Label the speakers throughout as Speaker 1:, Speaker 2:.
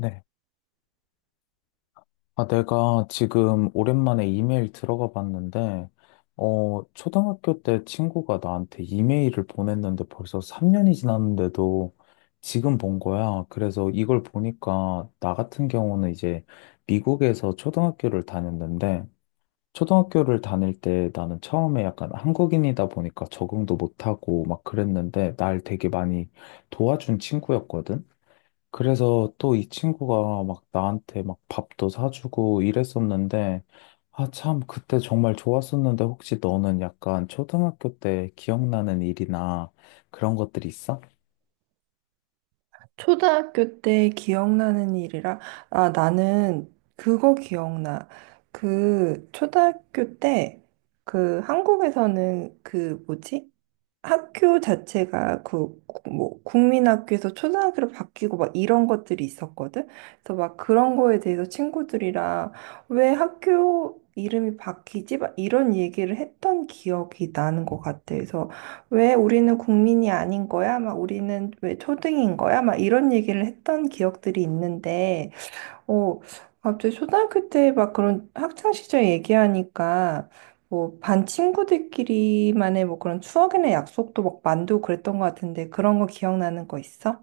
Speaker 1: 네. 아, 내가 지금 오랜만에 이메일 들어가 봤는데, 초등학교 때 친구가 나한테 이메일을 보냈는데 벌써 3년이 지났는데도 지금 본 거야. 그래서 이걸 보니까 나 같은 경우는 이제 미국에서 초등학교를 다녔는데, 초등학교를 다닐 때 나는 처음에 약간 한국인이다 보니까 적응도 못하고 막 그랬는데, 날 되게 많이 도와준 친구였거든. 그래서 또 이 친구가 막 나한테 막 밥도 사주고 이랬었는데, 아, 참, 그때 정말 좋았었는데, 혹시 너는 약간 초등학교 때 기억나는 일이나 그런 것들 있어?
Speaker 2: 초등학교 때 기억나는 일이라, 아, 나는 그거 기억나. 그, 초등학교 때, 그, 한국에서는 그, 뭐지? 학교 자체가 그, 뭐, 국민학교에서 초등학교로 바뀌고 막 이런 것들이 있었거든? 그래서 막 그런 거에 대해서 친구들이랑 왜 학교 이름이 바뀌지? 막 이런 얘기를 했던 기억이 나는 것 같아. 그래서 왜 우리는 국민이 아닌 거야? 막 우리는 왜 초등인 거야? 막 이런 얘기를 했던 기억들이 있는데 어, 갑자기 초등학교 때 막 그런 학창 시절 얘기하니까 뭐 반 친구들끼리만의 뭐 그런 추억이나 약속도 막 만들고 그랬던 것 같은데 그런 거 기억나는 거 있어?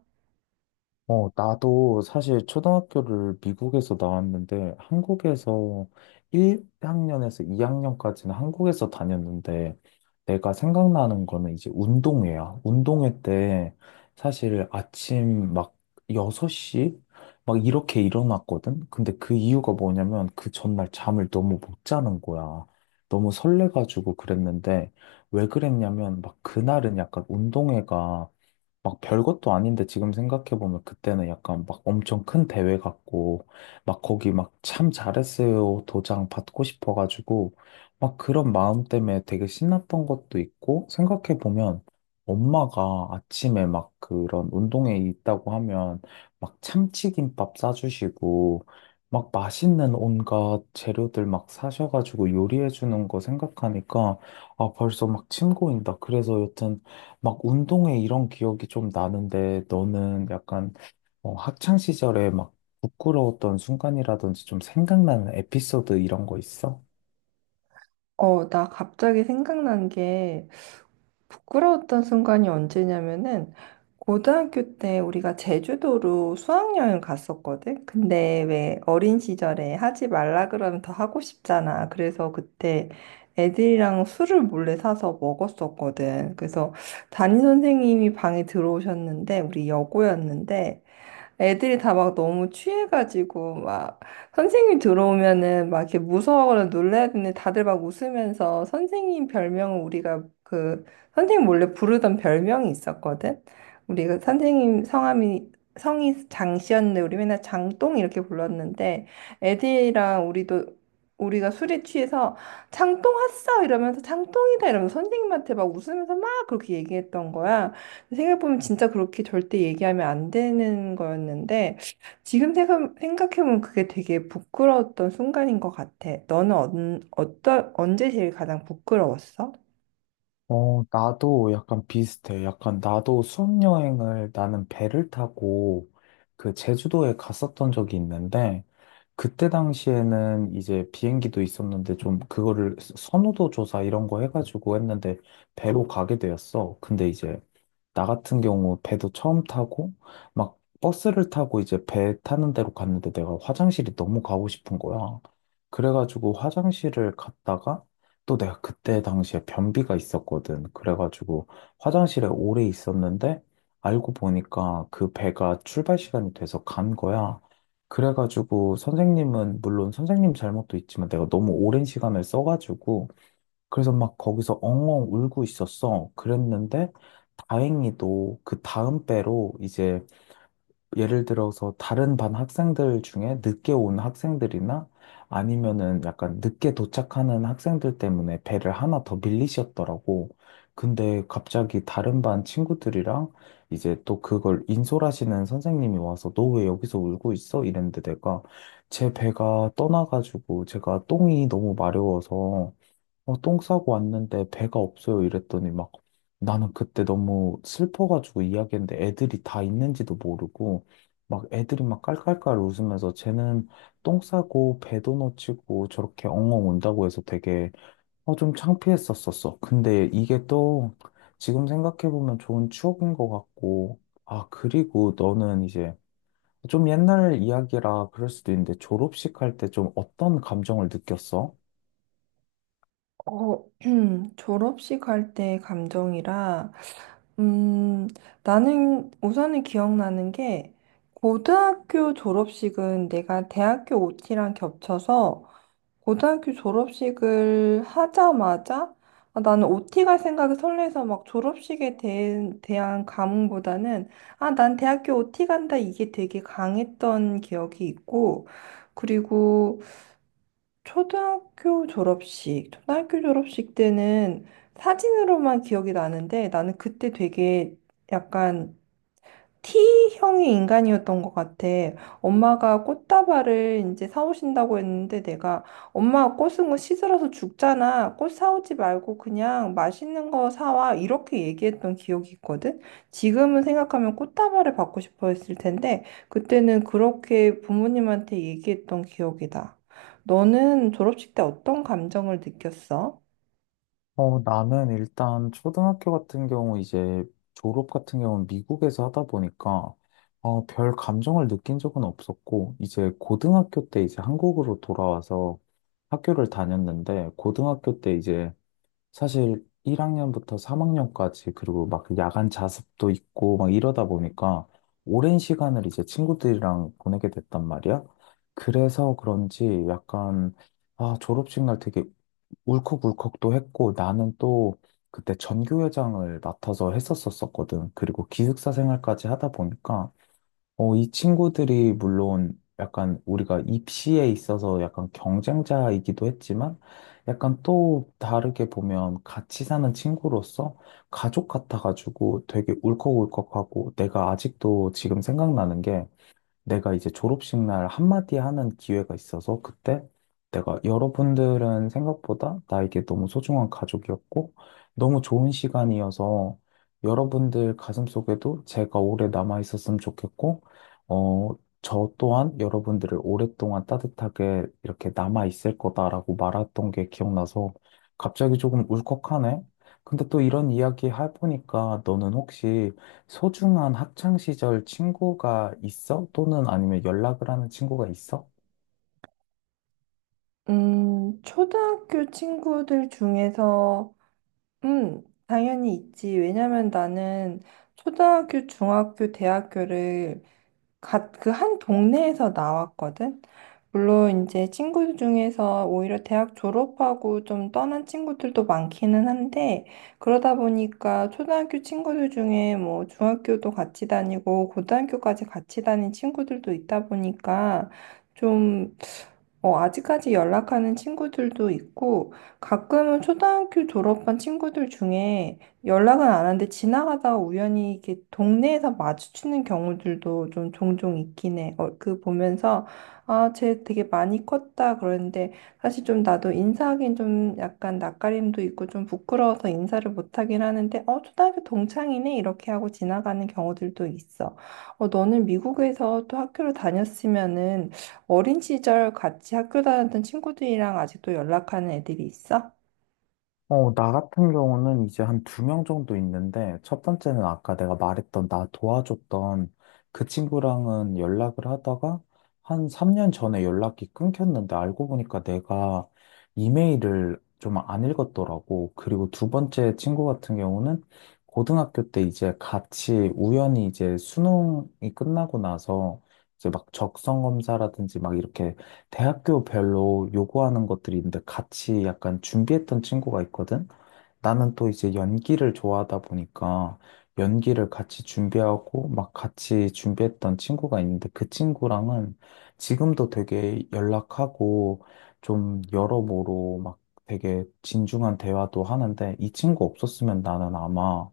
Speaker 1: 나도 사실 초등학교를 미국에서 나왔는데, 한국에서 1학년에서 2학년까지는 한국에서 다녔는데, 내가 생각나는 거는 이제 운동회야. 운동회 때 사실 아침 막 6시 막 이렇게 일어났거든. 근데 그 이유가 뭐냐면 그 전날 잠을 너무 못 자는 거야. 너무 설레가지고 그랬는데, 왜 그랬냐면 막 그날은 약간 운동회가 막 별것도 아닌데, 지금 생각해보면 그때는 약간 막 엄청 큰 대회 같고, 막 거기 막 참 잘했어요 도장 받고 싶어가지고, 막 그런 마음 때문에 되게 신났던 것도 있고. 생각해보면 엄마가 아침에 막 그런 운동회 있다고 하면 막 참치김밥 싸주시고, 막 맛있는 온갖 재료들 막 사셔가지고 요리해주는 거 생각하니까, 아 벌써 막 침 고인다. 그래서 여튼 막 운동회 이런 기억이 좀 나는데, 너는 약간 학창 시절에 막 부끄러웠던 순간이라든지 좀 생각나는 에피소드 이런 거 있어?
Speaker 2: 어, 나 갑자기 생각난 게 부끄러웠던 순간이 언제냐면은 고등학교 때 우리가 제주도로 수학여행 갔었거든. 근데 왜 어린 시절에 하지 말라 그러면 더 하고 싶잖아. 그래서 그때 애들이랑 술을 몰래 사서 먹었었거든. 그래서 담임 선생님이 방에 들어오셨는데 우리 여고였는데 애들이 다 막 너무 취해가지고 막 선생님 들어오면은 막 이렇게 무서워하거나 놀라야 되는데 다들 막 웃으면서 선생님 별명은 우리가 그 선생님 원래 부르던 별명이 있었거든. 우리가 선생님 성함이 성이 장씨였는데 우리 맨날 장똥 이렇게 불렀는데 애들이랑 우리도 우리가 술에 취해서 장똥 왔어 이러면서 장똥이다 이러면서 선생님한테 막 웃으면서 막 그렇게 얘기했던 거야. 생각해보면 진짜 그렇게 절대 얘기하면 안 되는 거였는데, 생각해보면 그게 되게 부끄러웠던 순간인 것 같아. 너는 언제 제일 가장 부끄러웠어?
Speaker 1: 나도 약간 비슷해. 약간 나도 수학여행을, 나는 배를 타고 그 제주도에 갔었던 적이 있는데, 그때 당시에는 이제 비행기도 있었는데 좀 그거를 선호도 조사 이런 거 해가지고 했는데 배로 가게 되었어. 근데 이제 나 같은 경우 배도 처음 타고, 막 버스를 타고 이제 배 타는 데로 갔는데 내가 화장실이 너무 가고 싶은 거야. 그래가지고 화장실을 갔다가, 또 내가 그때 당시에 변비가 있었거든. 그래가지고 화장실에 오래 있었는데, 알고 보니까 그 배가 출발 시간이 돼서 간 거야. 그래가지고 선생님은, 물론 선생님 잘못도 있지만 내가 너무 오랜 시간을 써가지고, 그래서 막 거기서 엉엉 울고 있었어. 그랬는데 다행히도 그 다음 배로 이제, 예를 들어서 다른 반 학생들 중에 늦게 온 학생들이나 아니면은 약간 늦게 도착하는 학생들 때문에 배를 하나 더 밀리셨더라고. 근데 갑자기 다른 반 친구들이랑 이제 또 그걸 인솔하시는 선생님이 와서, 너 왜 여기서 울고 있어? 이랬는데 내가 제 배가 떠나가지고, 제가 똥이 너무 마려워서 똥 싸고 왔는데 배가 없어요 이랬더니, 막 나는 그때 너무 슬퍼가지고 이야기했는데 애들이 다 있는지도 모르고, 막 애들이 막 깔깔깔 웃으면서 쟤는 똥 싸고 배도 놓치고 저렇게 엉엉 운다고 해서 되게 좀 창피했었었어. 근데 이게 또 지금 생각해보면 좋은 추억인 것 같고. 아, 그리고 너는 이제 좀 옛날 이야기라 그럴 수도 있는데, 졸업식 할 때 좀 어떤 감정을 느꼈어?
Speaker 2: 어, 졸업식 할 때 감정이라, 음, 나는 우선은 기억나는 게, 고등학교 졸업식은 내가 대학교 OT랑 겹쳐서 고등학교 졸업식을 하자마자 아, 나는 OT 갈 생각에 설레서 막 졸업식에 대한 감흥보다는 아, 난 대학교 OT 간다 이게 되게 강했던 기억이 있고 그리고 초등학교 졸업식 때는 사진으로만 기억이 나는데 나는 그때 되게 약간 T형의 인간이었던 것 같아. 엄마가 꽃다발을 이제 사오신다고 했는데 내가 엄마 꽃은 거 시들어서 죽잖아. 꽃 사오지 말고 그냥 맛있는 거 사와. 이렇게 얘기했던 기억이 있거든. 지금은 생각하면 꽃다발을 받고 싶어 했을 텐데 그때는 그렇게 부모님한테 얘기했던 기억이다. 너는 졸업식 때 어떤 감정을 느꼈어?
Speaker 1: 나는 일단 초등학교 같은 경우, 이제 졸업 같은 경우는 미국에서 하다 보니까 별 감정을 느낀 적은 없었고, 이제 고등학교 때 이제 한국으로 돌아와서 학교를 다녔는데, 고등학교 때 이제 사실 1학년부터 3학년까지, 그리고 막 야간 자습도 있고 막 이러다 보니까 오랜 시간을 이제 친구들이랑 보내게 됐단 말이야. 그래서 그런지 약간, 아, 졸업식 날 되게 울컥울컥도 했고. 나는 또 그때 전교회장을 맡아서 했었었거든. 그리고 기숙사 생활까지 하다 보니까 이 친구들이 물론 약간 우리가 입시에 있어서 약간 경쟁자이기도 했지만, 약간 또 다르게 보면 같이 사는 친구로서 가족 같아가지고 되게 울컥울컥하고. 내가 아직도 지금 생각나는 게, 내가 이제 졸업식 날 한마디 하는 기회가 있어서, 그때 내가 여러분들은 생각보다 나에게 너무 소중한 가족이었고, 너무 좋은 시간이어서 여러분들 가슴속에도 제가 오래 남아 있었으면 좋겠고, 어, 저 또한 여러분들을 오랫동안 따뜻하게 이렇게 남아 있을 거다라고 말했던 게 기억나서 갑자기 조금 울컥하네. 근데 또 이런 이야기 해보니까, 너는 혹시 소중한 학창 시절 친구가 있어? 또는 아니면 연락을 하는 친구가 있어?
Speaker 2: 초등학교 친구들 중에서 음, 당연히 있지. 왜냐면 나는 초등학교, 중학교, 대학교를 그 한 동네에서 나왔거든. 물론 이제 친구 중에서 오히려 대학 졸업하고 좀 떠난 친구들도 많기는 한데 그러다 보니까 초등학교 친구들 중에 뭐 중학교도 같이 다니고 고등학교까지 같이 다닌 친구들도 있다 보니까 좀 어, 아직까지 연락하는 친구들도 있고 가끔은 초등학교 졸업한 친구들 중에 연락은 안 하는데 지나가다가 우연히 이렇게 동네에서 마주치는 경우들도 좀 종종 있긴 해. 어, 그 보면서 아, 쟤 되게 많이 컸다 그러는데 사실 좀 나도 인사하긴 좀 약간 낯가림도 있고 좀 부끄러워서 인사를 못 하긴 하는데 어, 초등학교 동창이네 이렇게 하고 지나가는 경우들도 있어. 어, 너는 미국에서 또 학교를 다녔으면은 어린 시절 같이 학교 다녔던 친구들이랑 아직도 연락하는 애들이 있어?
Speaker 1: 나 같은 경우는 이제 한 두 명 정도 있는데, 첫 번째는 아까 내가 말했던 나 도와줬던 그 친구랑은 연락을 하다가 한 3년 전에 연락이 끊겼는데, 알고 보니까 내가 이메일을 좀 안 읽었더라고. 그리고 두 번째 친구 같은 경우는, 고등학교 때 이제 같이, 우연히 이제 수능이 끝나고 나서 이제 막 적성 검사라든지 막 이렇게 대학교별로 요구하는 것들이 있는데, 같이 약간 준비했던 친구가 있거든? 나는 또 이제 연기를 좋아하다 보니까 연기를 같이 준비하고, 막 같이 준비했던 친구가 있는데, 그 친구랑은 지금도 되게 연락하고 좀 여러모로 막 되게 진중한 대화도 하는데, 이 친구 없었으면 나는 아마,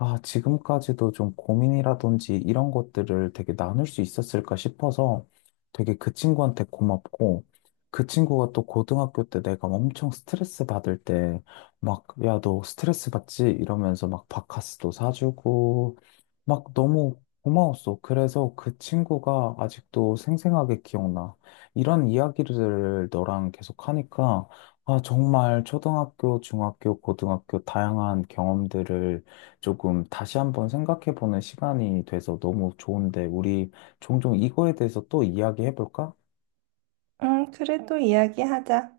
Speaker 1: 아, 지금까지도 좀 고민이라든지 이런 것들을 되게 나눌 수 있었을까 싶어서 되게 그 친구한테 고맙고. 그 친구가 또 고등학교 때 내가 엄청 스트레스 받을 때 막, 야, 너 스트레스 받지? 이러면서 막 바카스도 사주고 막 너무 고마웠어. 그래서 그 친구가 아직도 생생하게 기억나. 이런 이야기를 너랑 계속 하니까 아, 정말 초등학교, 중학교, 고등학교 다양한 경험들을 조금 다시 한번 생각해보는 시간이 돼서 너무 좋은데, 우리 종종 이거에 대해서 또 이야기해볼까?
Speaker 2: 응, 그래 또 이야기하자.